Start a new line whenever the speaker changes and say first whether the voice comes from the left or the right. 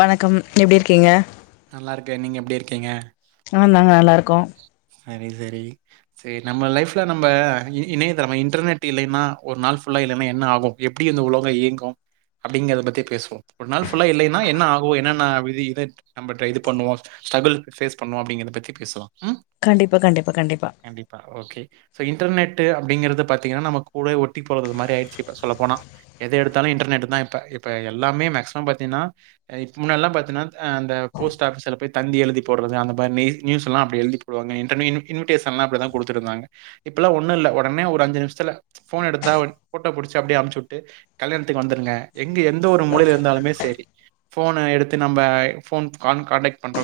left: வணக்கம் எப்டி இருக்கீங்க
right: நல்லா இருக்க நீங்க எப்படி இருக்கீங்க
left: ஆ நா நல்லா இருக்க கோம்
right: சரி சரி சரி நம்ம லைஃப்ல நம்ம இணையதளம் இன்டர்நெட் இல்லைன்னா ஒரு நாள் ஃபுல்லா இல்லைன்னா என்ன ஆகும் எப்படி வந்து உலங்க இயங்கும் அப்படிங்கறத பத்தி பேசுவோம் ஒரு நாள் அப்டி லா இல்லைன்னா என்ன ஆகும் என்னன்ன [unintelligible] இத பண்ணுவோம் ஸ்ட்ருக்ள் ஃபேஸ் பண்ணுவோம் அப்டிங்கரத பத்தி பேசுலாம்
left: கண்டிப்பா கண்டிப்பா கண்டிப்பா
right: ஓகே. ஸோ இன்டர்நெட்டு அப்படிங்கிறது பாத்திங்கண்ணா நம்ம கூட ஒட்டி போகறது மாரி ஆயீடுச்சுப்ப சொல்ல போனா எது எடுத்தாலும் இன்டர்நெட் தான் இப்ப இப்போ எல்லாமே மேகஸிமம் பாத்திங்கனா முன்னெல்லாம் பாத்திங்கனன்னா அந்த போஸ்ட் ஆஃபிஸில் போயி தந்தி எழுதி போட்றது அந்த மாரி நியூ நியூஸ்லாம் ழுே இாம் ஒும் இ உடனே ஒரு அஞ்சு நிமி எ போட்டோடி அ அச்சட்டு கல்யாணத்துக்கு வங்க எந்த ஒருொழ இருந்தாலமே சரி எடுத்தும்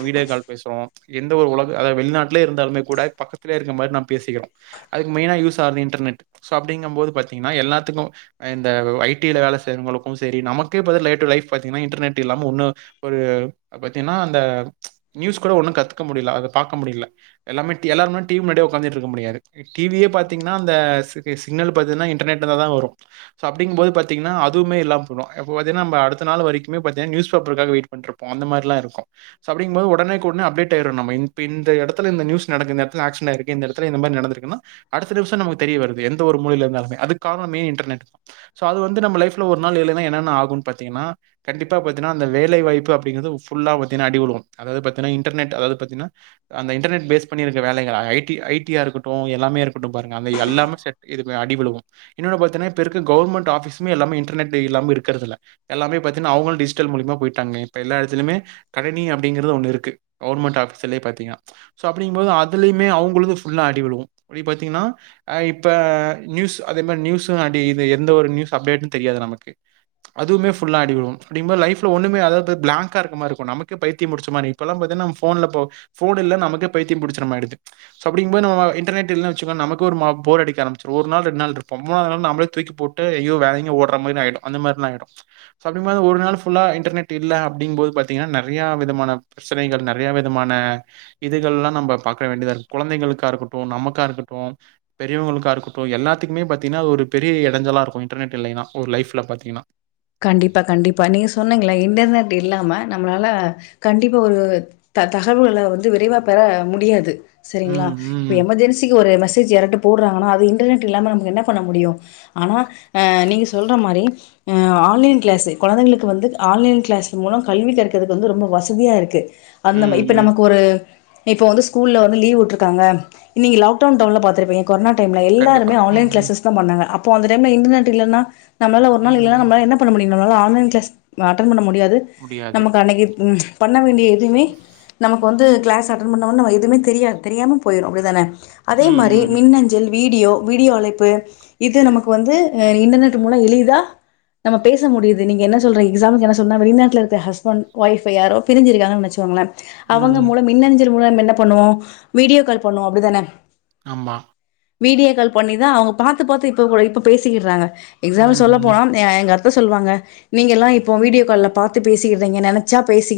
right: வீடியோ பேசுறோம் எந்த ஒரு உலக வெளிநாட்ட இருந்த கூ பக்க இருசிற கக்க முடிய பார்க்க முடியல எல்லாமே எல்லா நேரமு டிவி முன்னாடி உட்காந்துட்டு இருக்க முடியாது டிவிய பார்த்தீங்கன்னா அந்த சிக்ன பாத்திங்கன இன்டர்நெட் தான் வரும் சோ அப்படிும்பது பார்த்திங்கன்ன அதுவும இல்லாம போடும் இப்ப பாத்திங்கன்னா நம் அடுத்த நாள் வரைக்கும பாத்திங்கண்ணா நியூஸ் பேப்பருக்காக வெயிட் பண்ணிருப்போ அந்த மாரிலாம் இருக்கும் சோ அப்படிும் போது உடேக்குடனே அப்டேட்யிடும் நம் இப்போ இந்த எடத்துல இந்த நியூஸ் நடக்கு இந்த ஆக்சிடென்ட் ஆயிருக்கு இந்த இடத்துல இந்த மாரி நடக்குருக்குணா அடுத்த நிமிசம் நமக்கு தெரிய வருது எந்த ஒரு மூலையில இருந்ததாலுமே அதுக்கு காரணம் மெயின் இன்டர்நெட் சோ அது வந்து நம்ம லைஃப் ஒரு நாள் இல்லைன்ன என்னன்ன ஆகும்னு பார்த்துகினா கண்டிப்பா பார்த்துகின்னா அந்த வேலை வாய்ப்பு அப்படிங்கிறது ஃபுல்லா பார்த்திங்கண்ண அடி விழுவும் இன்டர்நெட் அதாவது பார்த்தங்கனா அந்த இன்டர்நெட் பேஸ் பண்ணி இருக்க வேலைகல் ஐ டி ஐ டி இருக்கட்டும் எல்லாமே இருக்கட்டும் பாருங்க எல்லாமே அடி உழுவும் இன்னொன்னு பார்த்திக்னா இப்ப இருக்கிற கவர்மெண்ட் ஆபீஸ் மே இன்டர்நெட் இல்லாம இருக்கிறது இல்ல எல்லாமே பாத் அவங்க டிஜிட்டல் மூலியமா போயிட்டா இப்ப எடத்துலுமே கணினி அப்படிங்கற ஒு இருக்கு கவுர்மெண்ட் ஆீ த்தீங்காோ அப்படிும்போது அதுலயுமே அவங்களுக்குபல்லா அடி விடுவ அப்பத்தீங்கன்னா்ப்ப நியூஸ் அதே மாதிரி நியூடி எந்த ஒரு நியூஸ் அப்டேடனு தெரியாது நமக்கு அதுமேுல்லா அடிவிடும் அப்படிபது லைப்ல ஒண்ணமே அத பிளங்கா இருக்க மாதிரி இருக்கும் நமக்கு பைத்தி முடிச்ச மாதிரி இப்பல்லாம்ன்ல மான பிரச்சனைகள் நிறைய விமான இதுகள் எல்லாம் நம்ம பார்க வேண்டியதா இரு குழந்தைகளுக்கா இருக்கட்டும் நமக்கா இருக்கட்டும் பெரியவங்களுக்கா இருக்கட்டும் எல்லாத்துக்குமே பாத்தீங்கன்னா அது ஒரு பெரிய இடைஞ்சலா இருக்கும் இன்டர்நெட் இல்லைன்னா ஒரு லைஃப்ல பாத்தீங்கன்னா
left: கண்டிப்பா கண்டிப்பா நீங்க சொன்னீங்களா இன்டர்நெட் இல்லாம நம்மளால கண்டிப்பா ஒரு தகவல்க வந்து விரைவா பெற முடியாது சரிங்களா
right: ம்
left: இப்ப
right: ம்
left: எமர்ஜென்சிக்கு ஒரு மெஸ் மெசேஜ் யாரது போட்றாங்க நா இன்டர்நெட் இல்லாம ந என்ன பண்ண முடியும் ஆனா நீங்க சொல்ற மாதிரி ஆ ஆன்லைன் கிளாஸ்ஸு குழந்தைங்களுக்கு வந்து ஆன்லைன் கிளாஸ் மூலம் கல்வி கர்க்கிறதுக்கு வந்து ரொம்ப வசதியாக இருக்கு அந்த
right: ம்
left: இப்ப
right: ம்
left: நமக்கு ஒரு இப்போ வந்து ஸ்கூல வந்து லீவ் உட்டுருக்காங்க நீங்க லாக்டவுன் டைம்ல பாத்ருப்பீங்க கொரோா டைம்
right: கண்டிப்பா
left: எல்லாருமே
right: ம்
left: ஆன்லைன்
right: ம்
left: கிளாஸஸ் தான் பண்ணாங்க அப் அப்போ அந்த டைம் இன்டர்நெட் இல்லன்னா நம்ளால ஒரு
right: ம்
left: நாள்
right: ம்.
left: இல்லான்ன பண்ண முடியும்னால ஆன்லைன் கிளஸ் அட்டன் பண்ண முடியாது து
right: முடியாது
left: நமக்கு அன்னைக்கு ஹும் வேண்டிய எதுமே நமக்கு வந்து கிளஸ் அட்டன் பண்ணான்னு நம்ம எதுவும தெரியாது தெரியாம போயிடும் அப்படி தானே அதே
right: ம்
left: மாரி
right: ம் ம்
left: மின்னஞ்சல் வீடியோ வீடியோ அழைப்பு இது நமக்கு வந்து இன்டர்நெட் மூலம் எளிதா நம்ம பேச முடியுது நீங்க என்ன சொல்றங்க எஸாம்பிளுக்கு என்ன சொன்னா வெளிநாட்டுல இருக்க ஹஸ்பண்ட் வைஃப் யாரோ பிரிஞ்சிருக்காங்கன்னு வச்சுக்கோங்கலே அவங்க
right: ம்.
left: மூலம் மின்னஞ்சல் மூலம் என் பண்ணுவோம் வீடியோ கால் பண்ணுவோம் அப்படிதானே
right: ஆம்மா
left: வீடியோ கால் பண்ணிதான் அவங்க பாத்து பாத்து இப்ப கூட இப்ப பேசிக்கிடுறாங்க எக்ஸாம்பிள்
right: ம்
left: சொல்லப்
right: ம்
left: போன எங்க அத்த சொல்வாங்க நீங்க எல்லாம் இப்ப வீடியோ க பார்த்து பேசுகிறீங்க நினைச்ச பேசு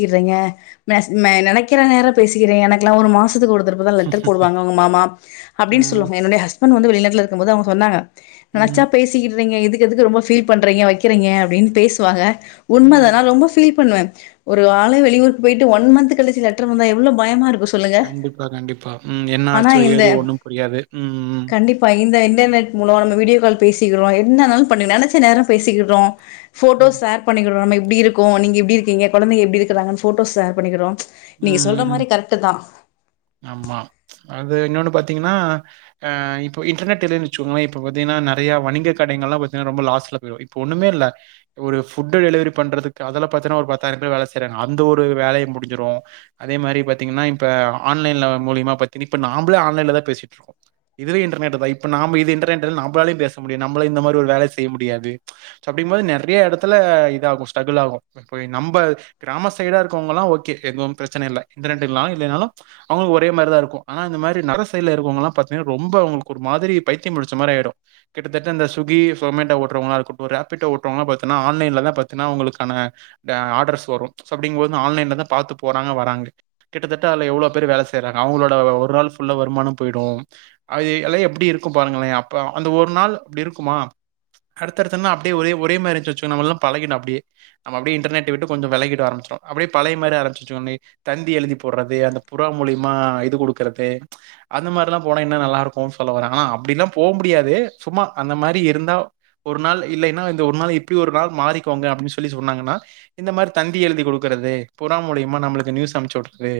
left: மெ நினைக்க நேர பேசுகிறீங்க எனக்குலா ஒரு மாசம் கொடுதான் லெட்டர் போடுவங்க உங்க மாமா அப்படின்னு
right: ம்
left: சொல்லுவாங்க என்னுடைய ஹஸ்ப வந்து வெளிநாட்ல இருக்கும் போது அவங்க சொன்னாங்க
right: ம்
left: நினைச்சா பேசிக்கிறு நீங்க இதுக்கு ரொம்ப ஃபீல் பண்ணுறீங்க வெக்கிறீங்க அப்படின்னு பேசுவாங்க உண்ம
right: ம்
left: தானா நான் ரொம்ப ஃபீல் பண்ணுவேன் ஒரு ஆள வெளியூருக்கு போயிட்டு ஒன் மந்த் கழிச்ச லெட்டர் வந்தா எவ்ளோ பயமா இருக்கு சொல்லுங்க
right: கண்டிப்பா கண்டிப்பா உம் என்ன
left: ஆனா
right: ஆச்சோ
left: இந்த
right: ஏது ஒண்ணும் புரியாது உம் உம்
left: கண்டிப்பா இந்த இன்டர்நெட் முலம்ம வீடியோ கால் பேசிக்கிறோ என்னாலும் பண்ணு நெனச்ச நேரம் பேசிக்கிடுறோம் போட்டோ
right: ம்
left: ஷேர் பண்ணிக்கடுரோம் நம் இ எப்படி இருக்கும் நீங்க எப்படி இருக்கீங்க கொழந்தைங்க எப்படி இருக்காங்கன்னு ஃபட்டோஸ் ஷெர் பண்ணிக்கிறோம்
right: உம் ஆமா அது இன்னொன்னு பாத் பாத்தீங்கன்னா அஹ் இப்ப இன்டர்நெட் இதுன்னு வச்சுக்கோங்களே இப்ப பாத்தீங்கன்னா நெறைய வணிக கடைகள் எல்லாம் லாஸ்ல போயிரும் இப்போ ஒண்ணுமே இல்ல இப்போ ஒரு ஃபுட் டெலிவரி பண்றதுக்கு அதெல்லாம் பாத்தீங்கன்னா ஒரு பத்தாயிரம் பேர் வேலை செய்றாங்க அந்த ஒரு வேலையும் முடிஞ்சிறும் அதே மாதிரி பாத்திங்கனா இப்ப ஆன்லைன்ல முழியமா பாத் நாமலே ஆன்லைன்ல தான் பேசிட்டு இருக்கோம் இதுவே இன்டர்நெட் தான் நாம் இது இன்டர்நெட் இல்லனா பேச முடியா நாம்மலே இந்த மாதிரி ஒரு வேலை செய்ய முடியாது அப்படின்னும் போது நெறைய இடத்துல இதா ஆகும் ஸ்டரகுலாகும் நம்ப நம்ம சைடுல இருக்கவங்க எல்லாம் ஓகே பிரச்சனை இல்ல [unintelligible] இல்லனாலும் அவங்களுக்கு ஒரே மாதிரி தான் இருக்கும் ஆனா இந்த மாதிரி நர சைடுல இருக்கிறவங்க எல்லாம் பாத்தீங்கனா ரொம்ப ஒரு மாதிரி பைத்தியம் புடிச்ச மாதிரி ஆயிரும் கிட்டத்தட்ட இந்த சுகி ஜொமேட்டோ போட்டுறவங்களா இருக்கட்டும் ராப்பிடொ ஓட்டுறவங்கள பாத்தீங்கன்னா ஆன்லைன்ல பாத்தீங்கன்னா அவங்களுக்கான ஆர்டர்ஸ் வரும் சோ அப்படிங்கும் போது ஆன்லைன்ல தான் பாத்து போறாங்க வராங்க கிட்டத்தட்ட எவ்ளோ பேரு வேலை செய்றாங்க அவங்களது வருமானம் ஃபுல்லா போயிடும் எல்லாம் எப்படி இருக்கும் பாருங்களேன் அப்போ அந்த ஒரு நாள் இருக்குமா அடுத்தடுத்த நாள் ஒரெ மாறி [unintelligible] நாம் அப்படியே இன்டர்நெட் விட்டு விலக ஆரம்பிச்சு அப்படியே பழைய மாதிரி ஆரம்பிச் தந்தி எழுதி போடுறது அந்த புறா மூலியமா இது கொடுக்கறது அந்த மாதிராலாம் போன நல்லா இருக்கும் சொல்ல வ ஆனா அப்படிலாம் போ முடியாது சும்மா அந்த மாதிரி இருந்தா ஒரு நாள் இல்லைன்னா இந்த ஒரு நாள் இப்ப ஒரு நா மாறிக்கோங்க அப்படின்னு சொல்ல சொன்னாங்கன்ன இந்த மாதிரி தந்தி எழுதி குடுக்கறது புறா முலியமா நமக்கு நியூஸ் அமுச்சு விடுறது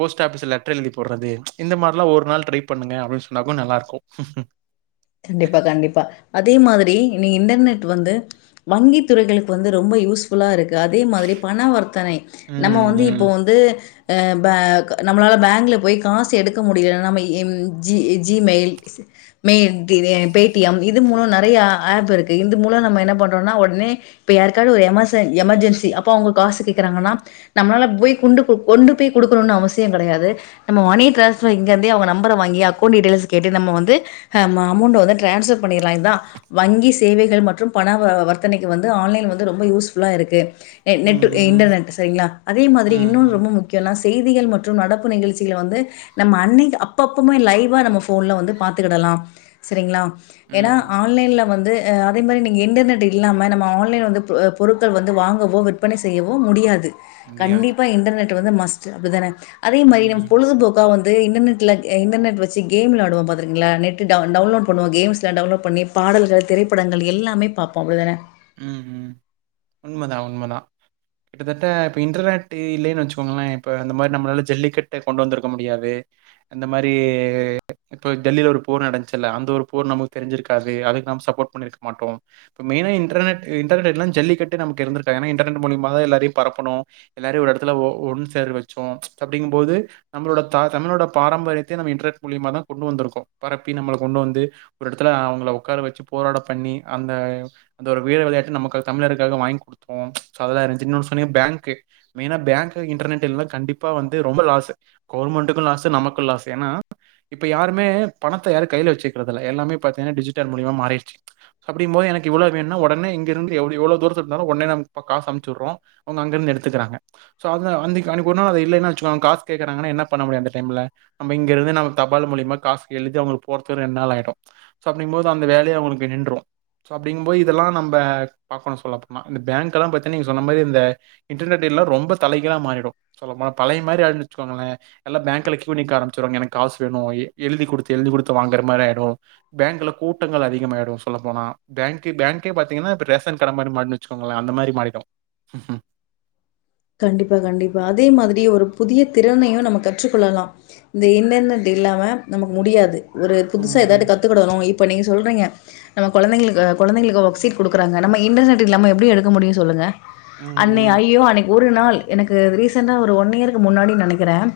right: போஸ்ட் ஆபிஸ் லெட்டர் எழுதி போடுறது இந்த மாதிரிலாம் ஒரு நாள் டிரை பண்ணுங்க அப்படின்னு சொன்னா நல்லா இருக்கும்
left: கண்டிப்பா கண்டிப்பா அதே மாதிரி இனி இன்டர்நெட் வந்து வங்கி துறைகளுக்கு வந்து ரொம்ப யூஸ்ஃபூல்லா இருக்கு அதே மாதிரி பண வர்த்தனை நம்ம
right: ம்
left: வந்து இப்போ
right: ம்
left: வந்து பே நம்மளால பேங்கில் போய் காசு எடுக்க முடியலனா நம்ம எ G Gmail mail Paytm இது மூலம் நெறயா ஆப் இருக்கு இந்த மூலம் நம்ம என்ன பண்றோனா உடனே இப்ப யாருக்காவது ஒரு எமர்ஜென்சி அப்ப அவுங்க காசு கேக்குறாங்கன்னா நம்மளால போய் கொ கொண்டு போய் குடுக்கணுனு அவசியம் கெடையாது நம்ம மணி டிரான்ஸ்பர் அவுங்க நம்பர வாங்கி அக்கௌன்ட் டீடைல்ஸ் கேட்டு நம்ம வந்து அமௌண்ட வந்து ட்ரான்ஸ்ஃபர் பண்ணிரலா இதா வங்கி சேவைகள் மற்றும் பண வ வர்த்தனைக்கு வந்து ஆன்லைன் வந்து ரொம்ப யூஸ் ஃபுல்லா இருக்கு
right: ம்
left: நெட்
right: ம்
left: இன்டர்நெட் சரிங்ளா அதே மாரி இன்னொன்னு
right: ம் ம்
left: ரொம்ப முக்கியோனா செய்திகள் மற்றும் நடப்பு நிகழ்ச்சிகள வந்து நம்ம அன்னைக்கு அப்பப்பமே லைவா நம்ம போன்ல வந்து பாத்துக்கிடலா சரிங்ளா ஏனா
right: ம்
left: ஆன்லைன்ல வந்து அதே மாரி நீங்க இன்டர்நெட் இல்லாம நம்ம ஆன்லைன் வந்து பொ பொருட்கள் வந்து வாங்கவோ விற்பனை செய்யவோ முடியாது
right: முடியாது
left: கண்டிப்பா இன்டர்நெட் வந்து மஸ்ட் அப்படிதான அதே
right: ம்
left: மாரி நம் பொழுதுபோக்கா வந்து இன்டர்நெட்ல இன்டர்நெட் வெச்சு கேம் வெளாடுவோ ஆடுவ பாத்திருக்கீங்ளா நெட் டவுன் டவுன்லோட் பண்ணுவோ கேம்ஸ்ல டவுலோட் பண்ணி பாடல்கள் திரைப்படங்கள் எல்லா பாப்போ அப்டித்தான
right: உம் உண்மதா உண்மதா கிட்டத்தட்ட இப்ப இன்டர்நெட் இல்லைனு வெச்சுக்கோங்களேன் இப்ப இந்த மாரி நம்மளால ஜல்லிக்கட்ட கொண்டு வந்திருக்க முடியாது இந்த மாதிரி இப்ப டெல்லில ஒரு போர் நடந்துச்சல்ல அந்த ஒரு போர் நமக்கு தெரிஞ்சிருக்காது அதுக்கு நம்ம சப்போர்ட் பண்ணிருக்க மாட்டோ இப்ப மெய்னா இன்டர்நெட் இன்டர்நெட் எல்லா ஜல்லிக்கட்டு நமக்கு இருந்திருக்கா ஏனா இன்டர்நெட் மூலியமா தா எல்லாரையு பரப்பணு எல்லாரையு ஒரு எடத்துல ஒ ஒன்னு சேர வச்சோ அப்படிங்கும் போது நம்மளோட த தமிழோட பாரம்பரியத்தையு நம்ம இன்டர்நெட் மூலியமா தா கொண்டு வந்திருக்கோ பரப்பி நம்மள கொண்டு வந்து ஒரு எடத்துல அவங்கள உக்கார வச்சு போராட பண்ணி அந்த அந்த ஒரு வீர விளையாட்டு நமக்கு தமிழருக்காக வாங்கி குடுத்தோ சோ அதெல்லா இருந்ச்சு இன்னொனு சொன்னீங்க பேங்க்கு மெயின பேங்க்கு இன்டர்நெட் இல்லேன கண்டிப்பா வந்து ரொம்ப லாஸ் கவுர்மெண்ட்கு லாஸ் நமக்கு லாஸ் ஏனா இப்ப யாருமே பணத்த யாரு கையில வச்சுக்கிறதுல்ல எல்லாமே பாத்தினா டிஜிட்டல் மூலியமா மாறிடுச்சு அப்பிடிம்போது எனக்கு இவ்ளோ வேணுண உடனே இங்கிருந்து எவ்வளவு தூரம் இருந்தாலும் உடனே காசு அனுப்பிருறோம் அவங்க அங்கிருந்து எடுத்துக்கிறாங்க சோ அன்னிக்கு ஒர்நா இல்லன்னா வச்சுக்கோ காசு கேக்கறாங்ன நான் என்ன பண்ண முடியும் அந்த டைம்ல நாம இங்கிருந்து தபால் மூலிமா காசுஎழுதி போடறதுக்குள்ள ரெண்டு நாள் ஆயிடும் சோ அப்டின்னும் போது அந்த வேவய நின்றும். அப்படின்னு போய் இதெல்லாம் நம்ம பேங்க்ல பாத்தீங்கன்னா நீங்க சொன்ன மாதிரி இன்டர்நெட்எல்லம் ரொம்ப தலகிழ மாறிடும் சொல்லபோனாபழைய மாதிரிஆயிடும் வச்சுகங்க எல்ல பேங்க்ல கீயூ நிக்க ஆரம்பிச்சிடுவாங்க ஏன்ன காசு வேணும் எழுதிகுடுத்து எழுதிகுடுத்து வாங்ற மாதிரி ஆயிடும் பேங்க்ல கூட்டங்கள் அதிகமாயிடும் சொல்லபோன பேங்கே பாத்தீங்கன்னா ரேஷன் கடை மாதிரி மாடல் வச்சுக்கோங்களே அந்த மாதிரி மாறிடும்
left: கண்டிப்பா கண்டிப்பா அதே மாதிரி ஒரு புதிய திறனையும் நம்ம கற்றுக்கொள்ளலாம் இந்த இன்டர்நெட் இல்லாம நமக்கு முடியாது ஒரு புதுசா
right: ம்,
left: ஏதாவது
right: ம்.
left: கத்துக்கிடணும் இப்போ நீங்க சொல்கிறீங்க நம்ம குழந்தைங்களுக்கு குழந்தைங்களுக்கு ஒர்சீட் கொடுக்குறாங்க நம்ம இன்டர்நெட் இல்லம நம்ம எப்படி எடுக்க முடியும் சொல்லுங்க
right: ம்,
left: அனனே
right: ம்.
left: ஐயோ அனை ஒரு நாள் எனக்கு ரீசெண்ட்டா ஒரு ஒன் இயருக்கு முன்னாடி நினைகிறேன்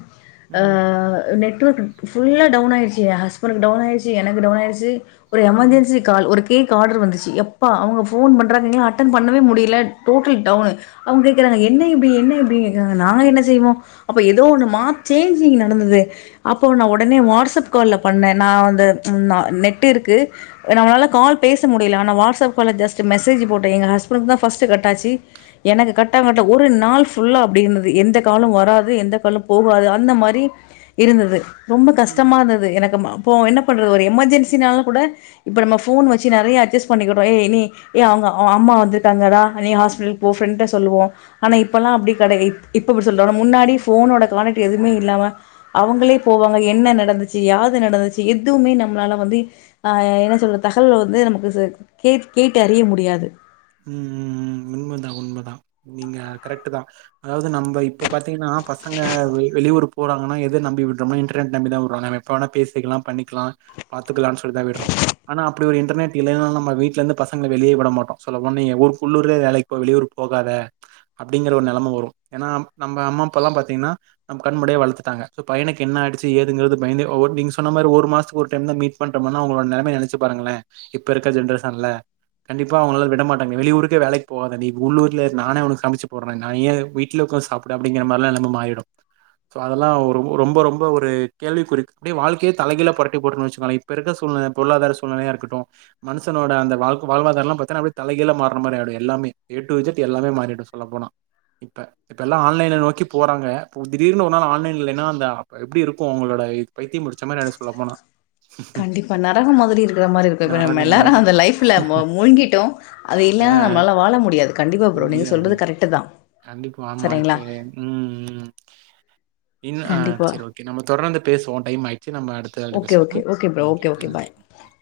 left: அ
right: ம்,
left: அ உனுக்குஃபுல்லா டவுன் ஆயிச்சி என் ஹஸ்ப்ன்க்கு டவுன்ஆயிச்சு எனக்கு டவுன் ஆயிச்சி. ஒரு
right: ம்.
left: எமர்ஜென்சி கால் ஒரு கேக் ஆர்டர் வந்துச்சு எப்பா அவங்க போன் பண்றாங்க அட்டன் பண்ணவே முடியல டோட்லி டவுன்அவங்க கேக்றாங்க என்னயிது என்னயிது இன் னுநா என்ன செய்வோம் அப்ப ஏதோ ஒன்னுமப்சேஞ் நடந்தது அபோ நா உடனே வாடஸ்அப்கால பண்ணேன்நா நெட்இருக்கு நம்மளால கால் பேச முடியல ஆனா வாட்ஸ்அப்கால் ஜெஸட் மெசேஜ் போட்டேன் எ்ங்க ஹஹ்பன்த‌ பஸ்ட் ‌கட்‌ஆச்சி எனது கட்ட ஒரு நாள் ஃபுல்லா அப்படி இருந்தது எந்த காலம் வராது எந்த காலம் போகாது அந்த மாரி இருந்தது ரொம்ப
right: ம்.
left: கஷ்டமா இருந்தது எனக்கு என்ன பண்ண ஒரு எமர்ஜென்சின கூட இப்ப நம்ம போன் வச்சி நிறய அஜ்ஜஸ் பண்ணிக்றோம் அம்மா வண்டங்கள நீ ஹாஸ்டல் போன்னு ப்ராண்ஸ்கிட்டசொல்வோம் ஆனா இப்பெல்லாம் அப்படி கிடையா இப்ப இப்படி சொல்றன முன்னாடி போனோட காானெக்ட் எதுவுமே இல்லாம அவங்களே போவாங்க என்ன தங்கச்சி யாது நடந்து எதுவுமே நம்மளால வந்து அஎன்ன சொல்ற தகல் வந்து நமக்கு கேட் கேட்டு அறிய முடியாது
right: உண்மை தான் உண்மை தான் நீங்கள் கரெக்டு தான் அதாவது நம்ம இப்போ பாத்தீங்கன்னா பசங்க வெளியூர் போறங்கன்ன எத நம்பி விடுறோம்னா இன்டர்நெட் நம்பி தான் விடுறோம் நம்ம எப்ப வேணா பேசிக்கலாம் பண்ணிக்கலாம் பாத்துக்கலாம்னு சொல்லி தான் விடுறம் ஆனால் அப்படி ஒரு இன்டர்நெட் இல்லனா நம்ம வீட்டிலருந்து பசங்கள வெளியே விட மாட்டோம் சொல்லபோனா நீ ஊள்ளுர்ல வேலைக்கு போ வெளியூர்ல போகாத அப்டிங்கற ஒரு நலமை வரும் ஏன்னா நம்ம அம்மா அப்ப எல்லாம் பாத்தீங்கன்னா நம் கண்முடிய வளர்த்துட்டாங்க சோ பைணக்கு என்ன ஆயிடுச்சு ஏதுங்க பயந்து நீங்க சொன்ன மாதிரி ஒரு மாசத்துக்கு ஒரு டைம் தான் மீட் பண்ற அவங்களோட நிலைமை நினைச்சு பாருங்கள இப்ப இருக்க ஜென்ரேஷன்ல கண்டிப்ப அவங்களால விடமாட்டாங்க வெளியூர்க்கு வேலைக்கு போகாத நீ உள்ளூர்ல நானே உனக்கு சமைச்சு போடற நய்யே விட்ல உக்காந்து சாப்டு அப்டிங்கறமாறி எல்லா இல்லாம மாறிடு சோ அதெல்லா ஒரு ரொம்ப ரோம்ப ஒரு கேள்விக் குறிக் அப்டியே வாழ்க்கையே தலகீழா போறட்டி போட்று வெச்சுங்களே இப்ப இருக்க சூழ்நில பொருளாதார சூழ்நிலையா இருக்கட்டு மனுசனோட அந்த வாழ்க்க வாழ்வாதார எல்லா பாத்தனா அப்டியே தலகீழா மாறன மாரியாயிடு எல்லாமே ஏ டூ இஜெட் எல்லாமே மாறிடு சொல்ல போனா இப்ப இப்ப எல்லா ஆன்லைன நோக்கி போறாங்க போ திடீர்னு ஒரு நாள் ஆன்லைன்ல இல்லினா அந்த எப்டி இருக்கு உங்களோட இ பைத்தியொ பிடுச்ச மாரி ஆயிடு சொல்ல போனா
left: கண்டிப்பா நரகம் மாதிரி இருக்ற மாரி இருக்கு இப்ப நம்ம
right: நரகம்
left: எல்லாரு
right: ஆயிரும்.
left: அந்த லைஃப்ல மொ மூழ்ங்கிட்டோ
right: அ
left: கண்டிப்பா ப்ரோ நீங்க
right: முடியாது
left: சொல்றது கரெக்ட்டு தான்.
right: கண்டிப்பா ஆமா
left: சரிங்களா?
right: இப்பே ம் ம் இன் அ
left: கண்டிப்பா.
right: செரி ஓகே நம்ம தொடர்ந்து பேசுவோ டைம் ஆயிட் செர் நம்ம அடுத்து அழைப்பி
left: ஓகே,
right: பேசுவோ
left: ஓகே,
right: உம் ம்
left: ப்ரோ.
right: ஓகே ம்
left: பாய்.
right: ம்